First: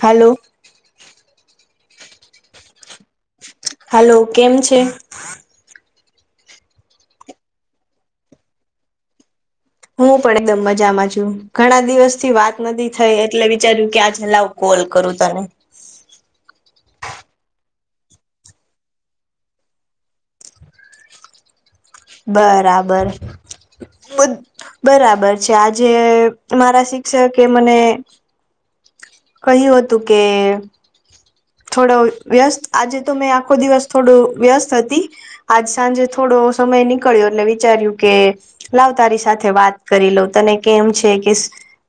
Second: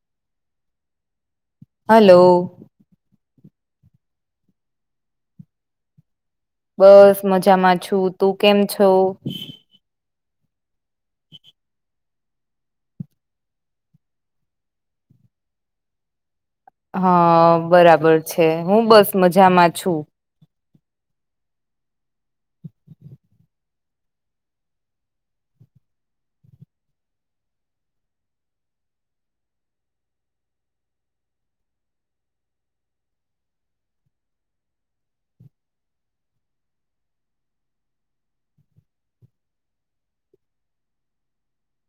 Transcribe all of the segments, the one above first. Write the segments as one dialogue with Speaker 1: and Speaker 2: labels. Speaker 1: હાલો
Speaker 2: hello.
Speaker 1: Hello કેમ છે?
Speaker 2: બસ મજામાં છું. તું કેમ છો?
Speaker 1: હું પણ એકદમ મજામાં છું ઘણા દિવસ થી વા નથી થઈ એટલે વિચાર્યું કે આજ હ લાવું કોલ કરું તને,
Speaker 2: હા બરાબર છે હું બસ મજામાં છું.
Speaker 1: બરાબર બ બરાબર છે આજે મારા શિક્ષકે મને, કહ્યું હતું કે, થોડો વ્યસ્ત આજે તો મેં આખો દિવસ થોડું વ્યસ્ત હતી. આજ સાંજે થોડો સમય નીકળ્યો એટલે વિચાર્યું કે, લાવ તારી સાથે વાત કરી લઉ તને કેમ છે કે,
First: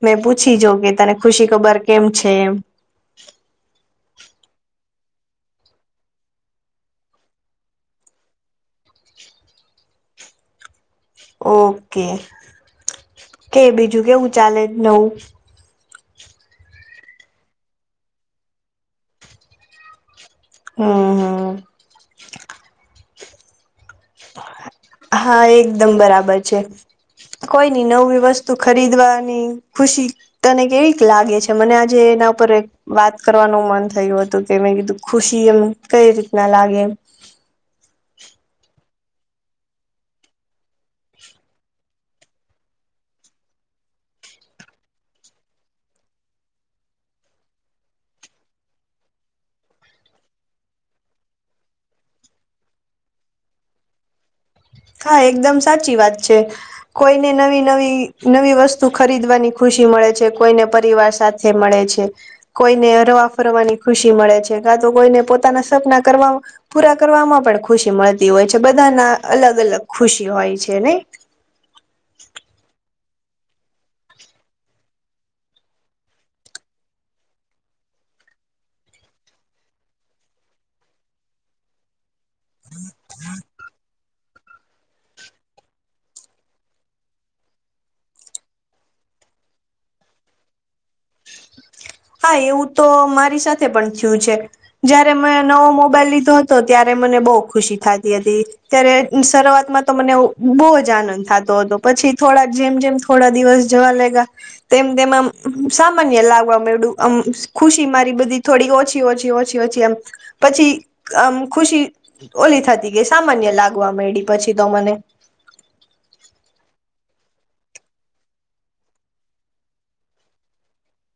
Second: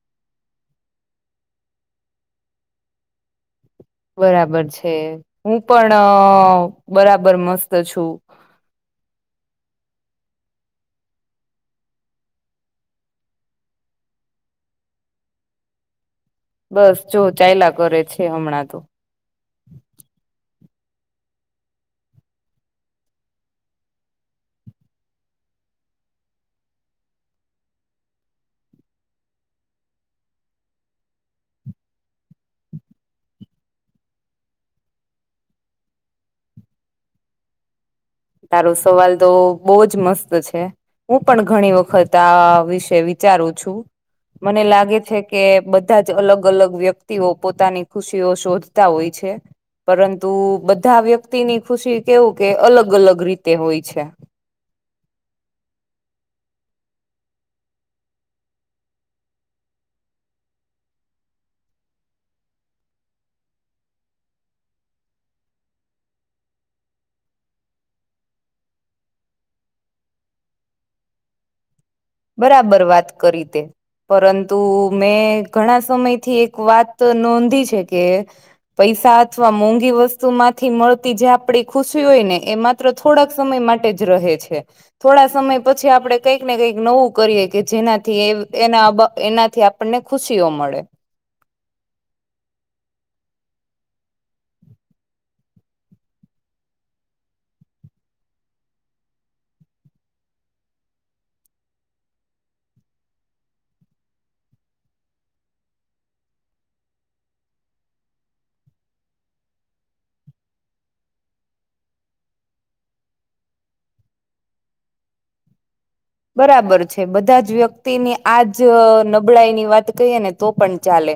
Speaker 1: ને પૂછી જોવ કે તને ખુશી ખબર કેમ છે એમ,
Speaker 2: બરાબર છે હું પણ બરાબર મસ્ત છું.
Speaker 1: ઓકે, કે બીજું કેવું ચાલે નવું.
Speaker 2: બસ જો ચાયલા કરે છે હમણાં તો,
Speaker 1: હું હા એકદમ બરાબર છે. કોઈની નવી વસ્તુ ખરીદવાની ખુશી, તને કેવીક લાગે છે મને આજે એના ઉપર, વાત કરવાનું મન થયું હતું કે મે કીધું ખુશી એવુ કઈ રીતના લાગે એમ,
Speaker 2: તારો સવાલ તો બહુ જ મસ્ત છે. હું પણ ઘણી વખત આ વિશે વિચારું છું. મને લાગે છે કે બધા જ અલગ અલગ વ્યક્તિઓ પોતાની ખુશીઓ શોધ તા હોય છે પરંતુ બધા વ્યક્તિની ખુશી કેવું કે અલગ અલગ, રીતે હોય છે.
Speaker 1: હા એકદમ સાચી વાત છે. કોઈને નવી નવી નવી વસ્તુ ખરીદવાની ખુશી મળે છે કોઈને પરિવાર સાથ તે મળે છે. કોઈને હરવા ફરવાની ખુશી મળે છે કા તો કોઈને પોતાના સપના કરવા, પૂરા કરવામાં પણ ખુશી મળતી હોય છે બધાના અલગ અલગ ખુશી હોય છે નહી,
Speaker 2: બરાબર વાત કરી તે, પરંતુ મેં ઘણા સમયથી એક વાત નોંધી છે કે, પૈસા અથવા મોંઘી વસ્તુ માંથી મળતી જે આપડી ખુશી હોય ને, એ માત્ર થોડાક સમય માટે જ રહે છે થોડા સમય પછી આપડે કંઈક ને કંઈક નવું, કરીએ કે જેનાથી એ એનાથી આપણને ખુશીઓ મળે.
Speaker 1: હા એવું તો મારી સાથે પણ થયું છે. જયારે મેં નવો મોબાઈલ લીધો હતો ત્યારે મને બહુ ખુશી થાતી હતી. ત્યારે શરૂઆતમાં તો મને બહુ જ આનંદ થતો હતો પછી થોડાક જેમ જેમ, થોડા દિવસ જવા લાયગા તેમ તેમ આમ સામાન્ય લાગવા મયડુ આમ ખુશી મારી બધી થોડી ઓછી ઓછી ઓછી ઓછી આમ, પછી આમ ખુશી ઓલી થાતી ગઈ સામાન્ય લાગવા મયડી પછી તો મને,
Speaker 2: બરાબર છે બધા જ વ્યક્તિની આજ નબળાઈની વાત કહીએ ને તો પણ ચાલે,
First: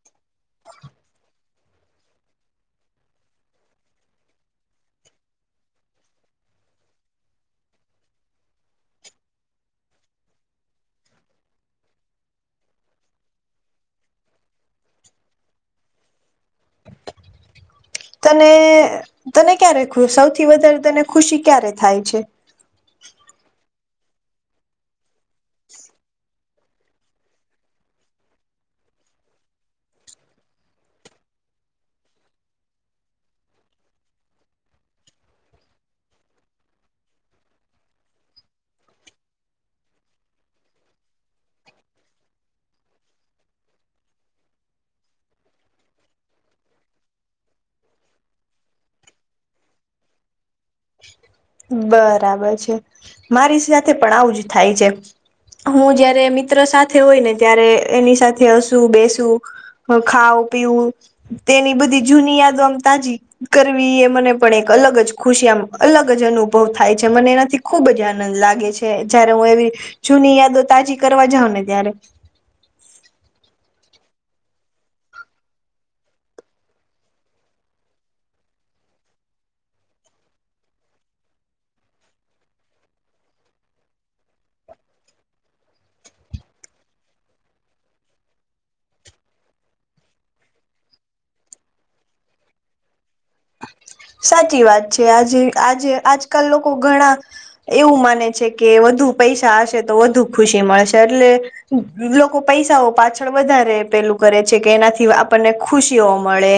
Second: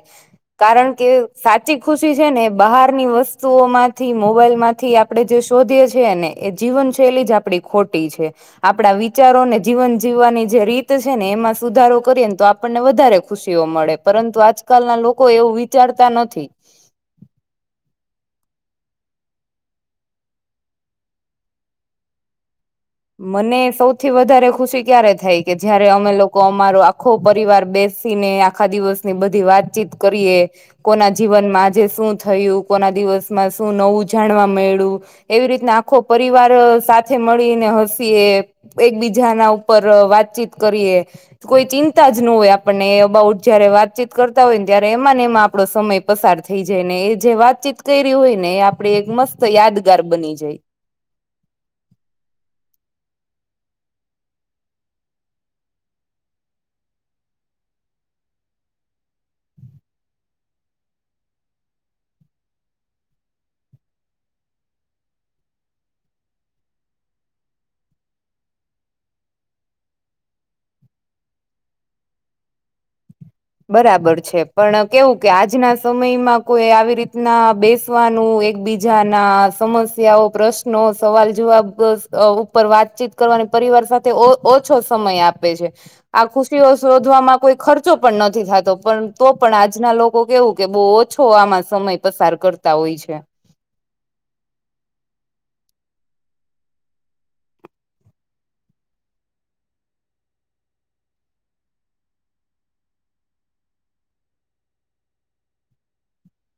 Speaker 2: કારણ કે સાચી ખુશી છે ને બહાર ની વસ્તુઓ માંથી મોબાઈલ માંથી આપ આપણે જે શોધીએ છીએ ને એ જીવન શૈલી જ આપડી ખોટી છે આપણા વિચારોને, જીવન જીવવાની જે રીત છે ને એમાં સુધારો કરીએ ને તો આપણને વધારે ખુશીઓ મળે પરંતુ આજ, કાલ ના લોકો એવું વિચારતા નથી.
Speaker 1: તને તને ક્યારે ખુ સૌથી વધારે તને ખુશી ક્યારે થાય છે.
Speaker 2: મને સૌથી વધારે ખુશી ક્યારે થાય કે જયારે અમે લો કો અમારો આખો પરિવાર બેસી ને આખા દિવસ ની બધી વાતચીત કરીએ. કોના જીવનમાં આજે શું થયું કોના દિવસમાં શું નવું જાણવા મયળુ. એવી રીતના આખો પરિવાર સાથે મળીને. સીએ એકબીજા ના ઉપર વાતચીત કરીએ. કોઈ ચિંતા જ હોય આપણને એ અબાઉટ જયારે વાતચીત કરતા ને ત્યારે એમાંને એમાં આપડો સમય. પસાર થઈ જાય ને એ જે વાતચીત કરી હોય ને એ આપે એક મસ્ત યાદગાર બની જાય.
Speaker 1: બરાબર છે મારી પણ આવુંજ થાય છે. હું જયારે મિત્ર સાથે હોય ને ત્યારે એની સાથે હસુ બેસુ. પણ ખાઉ પીવું. તેની બધી જૂની યાદો આમ તાજી કરવી એ મને પણ એક અલગ જ ખુશી આમ અલગ. જ અનુભવ થાય છે એનાથી ખુબ જ લાગે છે જયારે હું એવી. જૂની યાદો તાજી કરવા જાવ ને ત્યારે.
Speaker 2: બરાબર છે પણ કેવું કે આજના સમયમાં કોઈ આવી રીતના બેસ. નું એકબીજા ના સમસ્યાઓ પ્રશ્નો સવાલ જવાબ. ઉપર વાતચીત કરવાની પરિવાર સાથે ઓછો સમય આપે છે. આ ખુશીઓ શોધવામાં કોઈ ખર્ચો. પણ નથી થતો પણ તો પણ આજના લોકો કેવું કે બહુ ઓછો આમાં સમય પસાર કરતા હોય છે.
Speaker 1: સાચી વાત છે આજે આજે આજકાલ લોકો ઘણા. એવું માને છે કે વધુ પૈસા હશે તો વધુ ખુશી મળશે એટલે. લોકો પૈસાઓ પાછળ વધારે પેલું કરે છે કે એનાથી આપણને ખુશીઓ મળે.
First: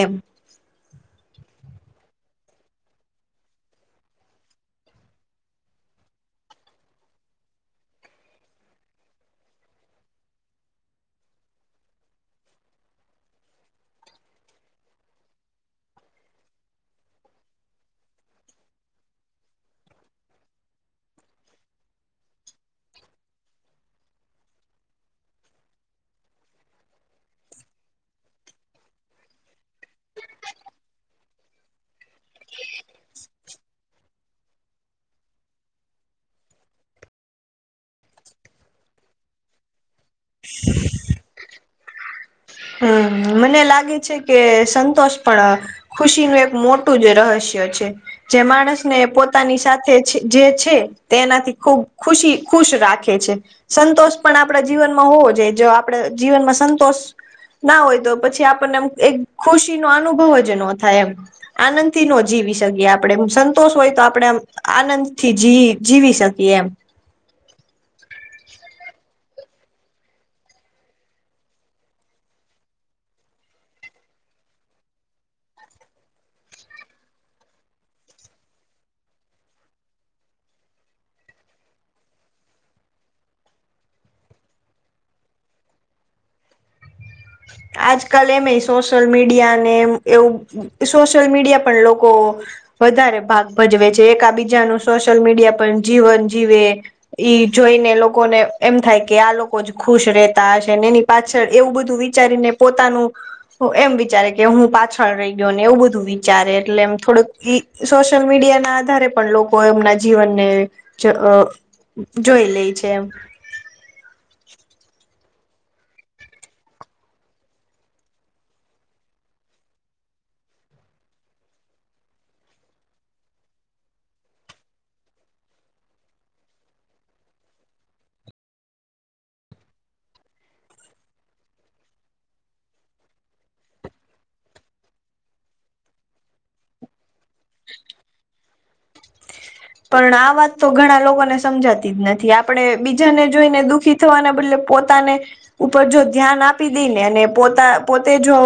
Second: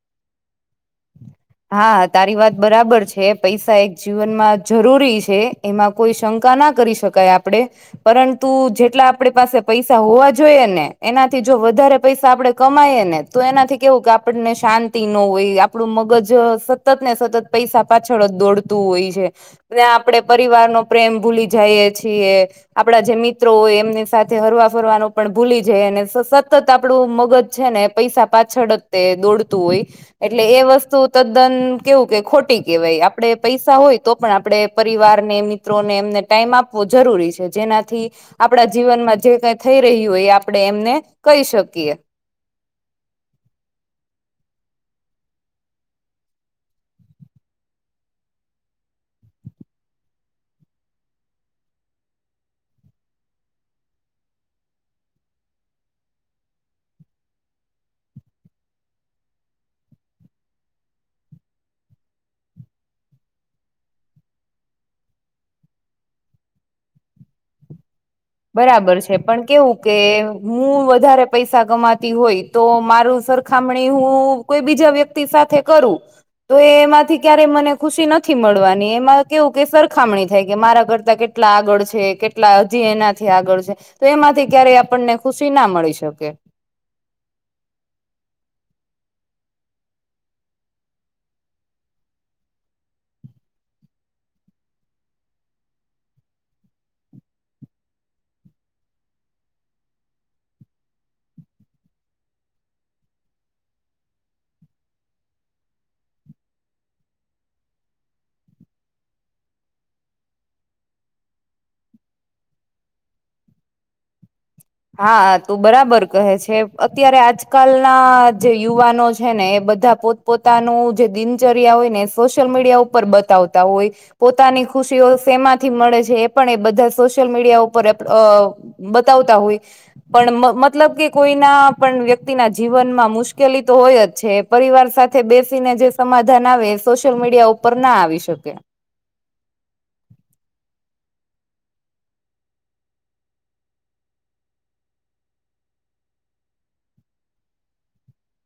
Speaker 2: હા તારી વાત બરાબર છે પૈસા એક જીવનમાં જરૂરી છે એમાં. કોઈ શંકા ના કરી શકાય આપણે. પરંતુજેટલાં આપડી પાસે પૈસા હોવા જોઈએ ને એનાથી જો વધારે આપડે કમાઈએ ને. તો એનાથી કેવું કે આપણને શાંતિ ન હોય. આપણું મગજ સતત ને સતત પૈસા પાછળ જ દોડતું હોય છે. ત્યા આપડે પરિવાર નો પ્રેમ ભૂલી જઈ છીએ. આપડા જે મિત્રો હોય એમની સાથે હરવા ફરવાનું પણ ભૂલી જઈએ અને સતત આપડું મગજ છે ને. પૈસા પાછળ જ તે દોડતું હોય. એટલે એ વસ્તુ તદ્દન કેવું કે ખોટી કહેવાય આપણે પૈસા હોય તો પણ આપણે પરિવારનેિત. મિત્રોને એમને ટાઈમ આપવો જરૂરી છે જેનાથી આપણા જીવનમાં થઈ રહ્યું હોય એ આપડણે એમને કહી શકીએ.
Speaker 1: હમ મને લાગે છે કે સંતોષ પણ. ખુશીનું એક મોટું જ રહસ્ય છે. જે માણસને પોતાની સાથે જે છે તે એનાથી ખૂબ ખુશી ખુશ રાખે છે. સંતોષ પણ આપણા જીવનમાં હોવો જોઈએ જો આપણે જીવનમાં સંતોષ. ના હોય તો પછી આપણને એમ એક ખુશી નો અનુભવ જ ન થાય એમ. આનંદથી ન જીવી શકીએ આપણે એ સંતોષ હોય તો આપણે આનંદથી જી જીવી શકીએ એમ.
Speaker 2: બરાબર છે પણ કેવું કે હું વધારે પૈસા કમાતી હોય. તો મારું સરખામણી હું કોઈ બીજા વ્યક્તિ સાથે કરું. તો એ એમાંથી ક્યારેય મને ખુશી નથી મળવાની એમાં કેવું કે સરખામણી થયગઈ કે મારા કરતા કેટલા. કેટલા આગળ છે કેટલા હજી એના. થી આગળ છે તો એમાંથી ક્યારેય આપણને ખુશી ના મળી શકે.
Speaker 1: આજકાલ એમય સોશિયલ મીડિયા ને એવું સોશિયલ મીડિયા પણ લોકો. વધારે ભાગ ભજવે છે એકાબીજાનું સોશિયલ મીડિયા પણ જીવન જીવે. ઈ જોઈને લોકોને એમ થાય કે આ લોકો જ ખુશ રહેતા હશે ને એની પાછળ એવું બધું. વિચારીને પોતાનું. એમ વિચારે કે હું પાછળ રહી ગયો ને એવું બધું વિચારે એટલે એમ થોડુંક ઈ, સોશિયલ મીડિયા ના આધારે પણ લોકો એમના જીવનને. [unintelligible] જોઈ લેય છે એમ. [inaudible]
Speaker 2: હા હા તું બરાબર કહે છે અત્યારે આજકાલના જે યુવાનો છે ને એ બધા પોત પોતાનું જે દિનચર્યા હોય ને સોશિયલ મીડિયા ઉપર બતાવતા હોય. પોતાની ખુશીઓ સેમાંથી મળે છે એ પણ એ બધા સોશિયલ મીડિયા ઉપર. [unintelligible] બતાવતા હોય. પણ મ મતલબ કે કોઈના પણ વ્યક્તિના જીવનમાં મુશ્કેલી તો હોય જ છે. પરિવાર સાથે બેસીને જે સમાધાન આવે એ સોશિયલ મીડિયા ઉપર ના આવી શકે.
Speaker 1: પણ આ વાત તો ઘણા લોકોને સમજાતી જ નથી આપણે બીજાને જોઈને દુખી થવાના બદલે પોતાને ઉપર જો ધ્યાન આપી દેઈને અને પોતા પોતે જો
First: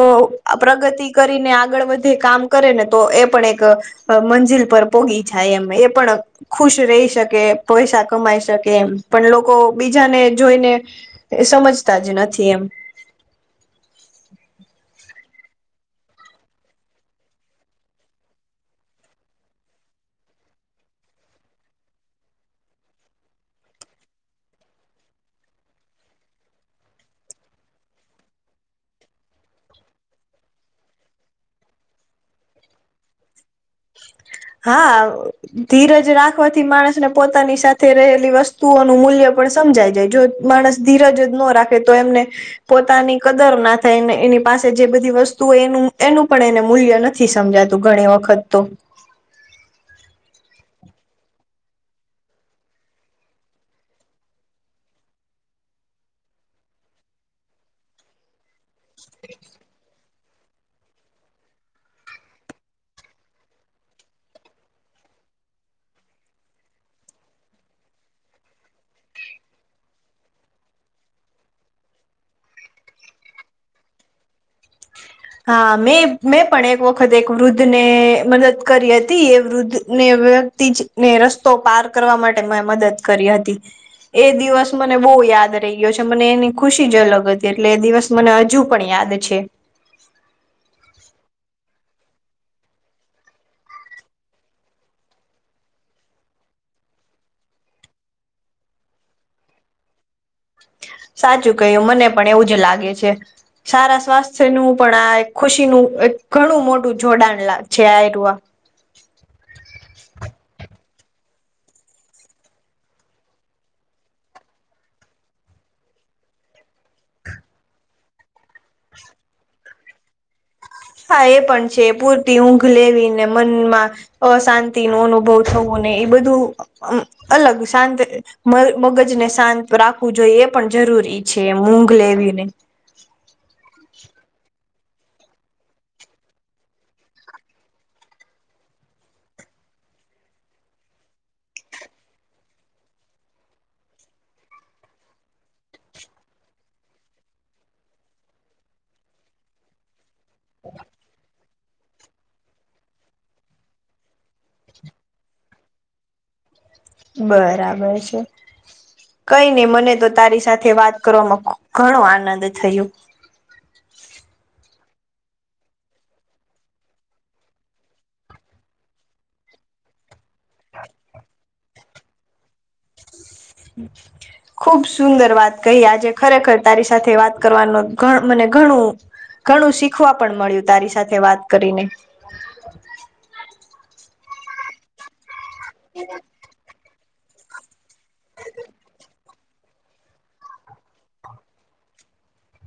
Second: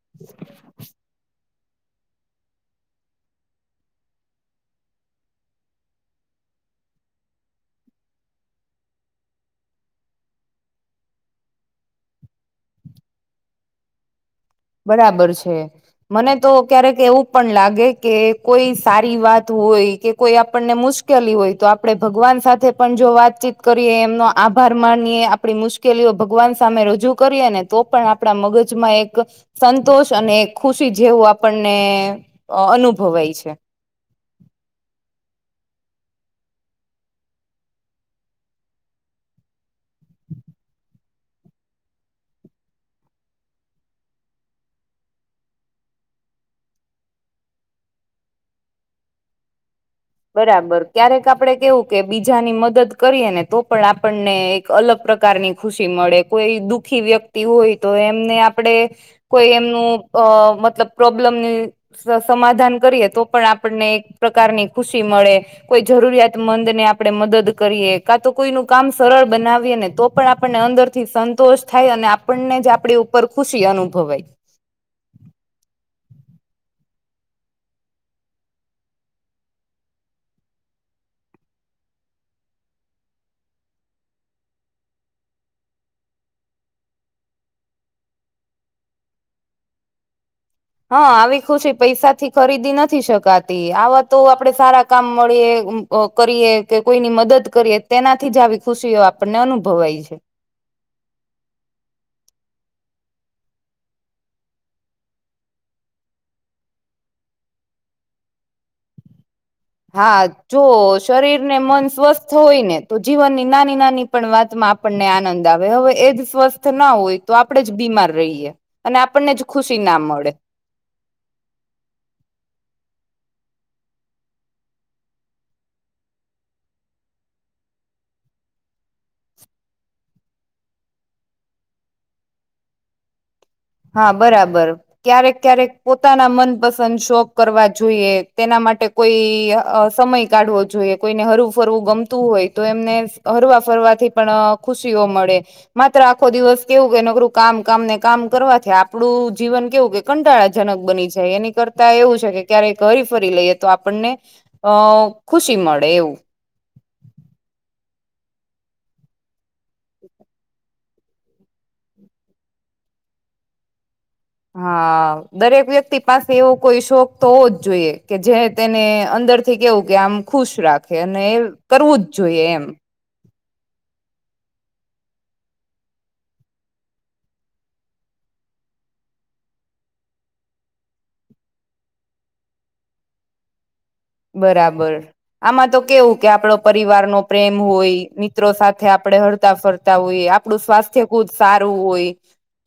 Speaker 1: આ પ્રગતિ કરીને આગ આગળ વધી કામ કરેને તો એ પણ એક અ મંજિલ પર [unintelligible] જાય એ પણ ખુશ રહી શકે પૈસા કમાઈ શકે એમ પણ લોકો બીજાને જોઈને એ સમજતા જ નથી એમ.
Speaker 2: બરાબર છે. મને તો ક્યારેક એવું પણ લાગે કે કોઈ સારી વાત હોય કે કોઈ આપણને મુશ કેલી હોય તો આપણે ભગવાન સાથે પણ જો વાતચીત કરીએ એમનો આભાર માનીએ આપણી મુશ કે [unintelligible] ભગવાન સામે રજૂ કરીએ ને તો પણ આપણા મગજમાં એક સંતોષ અને ખુશી જેવું આપણને અ અનુભવાય છે.
Speaker 1: હા. [unintelligible] ધીરજ રાખવાથી માણસને પોતાની સાથે રહેલી વસ્તુઓનું મૂલ્ય પણ સમજાય જાય જો માણસ ધીરજ નો રાખે તો એમને પોતાની કદર ના થાયને એની પાસે જે બધી વસ્તુ એનું એનું પણ એને મૂલ્ય ન નથી સમજાતું ઘણી વખત તો.
Speaker 2: બરાબર ક્યારેક આપણે કેવું કે બીજાની મદદ કરીએ ને તો પણ આપણને એક અલગ પ્રકારની ખુશી મળે કોઈ દુઃખી વ્યક્તિ હોય તો એમને આપ પણે કોઈ એમનું અ મતલબ પ્રોબ્લેમને સ સમાધાન કરીએ તો પણ આપણને એક પ્રકારની ખુશી મળે. કોઈ જરૂરિયાતમંદ ને આપણે મદદ કરીએ કા તો કોઈનુ કામ સરળ બનાવીએ ને તો તે આપણને અંદર થી સંતોષ થાય અને આપણને જ આપણી ઉપર ખુશી અનુભવાય.
Speaker 1: હા મેં મે પણ એક વખત એક વૃદ્ધ ને મદદ કરી હતી એ વૃદ્ધ ને. [unintelligible] [unintelligible] ને રસ્તો પાર કરવા માટે મેં મદદ કરી હતી. એ દિવસ મને બોહુ યાદ રહી ગ્યો છે મને એની ખુશી જ અલગ હતી એટલે એ દિવસ મને હજુ પણ યાદ છે.
Speaker 2: હા આવી ખુશી પૈસાથી ખરીદી નથી શકાતી આવા તો આપડે સારા કામ મળીએ અ કરીએ કે કોઈની મદદ કરીએ તેનાથી જ આવી ખુશીઓ આપણને અનુભવાય છે.
Speaker 1: સાચું કહ્યું મને પણ એવું જ લાગે છે. સારા સ્વાસ્થ્ય નું પણ આ એક ખુશીનું એક ઘણું મોટું જોડાણ લાગ છે આ. [unintelligible]
Speaker 2: હા જો શરીર ને મન સ્વસ્થ હોય ને તો જીવનની નાની નાની પણ વાતમાં આપણને આનંદ આવે હવે એજ સ્વસ્થ ના હોય તો આપણેે જ બીમાર રહીયએ. અને આપણને જ ખુશી નામ મળે.
Speaker 1: હા એ પણ છે પૂરતી ઊંઘ લેવીને મનમાં અ શાંતિ નો અનુભવ થવો ને એ બધું અ અમ અલગ શાંત [unintelligible] મગજને શાંત રાખવું જોઈએ એ પણ જરૂરી છે ઊંઘ લેવીને.
Speaker 2: હા, બરાબર, ક્યારેક ક્યારેક પોતાના મનપસંદ શોખ કરવા જોઈએ, તેના માટે કોઈ અ સમય કાઢવો જોઈએ, કોઈને હરવું-ફરવું ગમતું હોય તો એમને હરવા ફરવાથી પણ ખુશીઓ મળે. માત્ર આખો દિવસ કેવું કે નકરું કામ કામ ને કામ કરવા થી આપણું જીવન કેવું કે કંટાળા જનક બની જાય, એની કરતા તા એવું છે કે ક્યારેક હરી-ફરી લઈએ તો આપણને અ ખુશી મળે એવું.
Speaker 1: બરાબર છે. કઈ ને મને તો તારી સાથે વાત કરવામાં ઘણો આનંદ થયો.
Speaker 2: હા, દરેક વ્યક્તિ પાસે એવો કોઈ શોખ તો ઓવો જ જોઈએ કે જે તેને અંદરથી કેવું કે આમ ખુશ રાખે ને એ કરવું જ જોઈએ એમ.
Speaker 1: હુમ્મ,
Speaker 2: [unintelligible]
Speaker 1: ખૂબ સુંદર વાત કહી, આજે ખરેખર તારી સાથે વાત કરવાનું ઘ મને ઘણું ઘણું શીખવા પણ મળ્યું તારી સાથે વાત કરીને.
Speaker 2: બરાબર, આમાં તો કેવું કે આપડો પરિવારનો પ્રેમ હોય. મિત્રો સાથે આપડે હરતા-ફરતા હોએ આપડું સ્વાસ્થ્ય ખુદ સારું હોય.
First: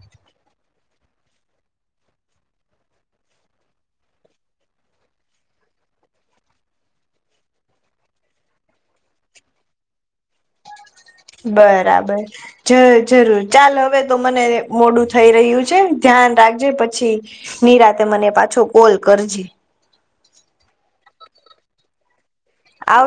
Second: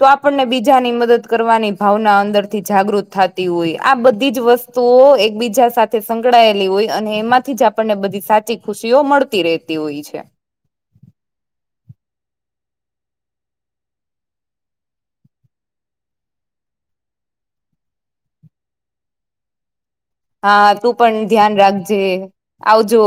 Speaker 2: તો આપણને બીજાની મદદ કરવાની ભાવના અંદરથી જાગૃત થાતી ઓય, આ બધી જ વસ તુઓ એકબીજા સાથે સંકળાયેલી ઓય અને એમાંથી જ આપણને બધી સાચી ખુશીઓ મળતી રેતી ઓય છે.
Speaker 1: બરાબર, જર જરૂર ચાલ હવે તો મને મોડું થઈ રહ્યું છે, ધ્યાન રાખજે પછી. નિરાતે મને પાછો કોલ કરજે.
Speaker 2: હા, તું પણ ધ્યાન રાખજે, આવજો!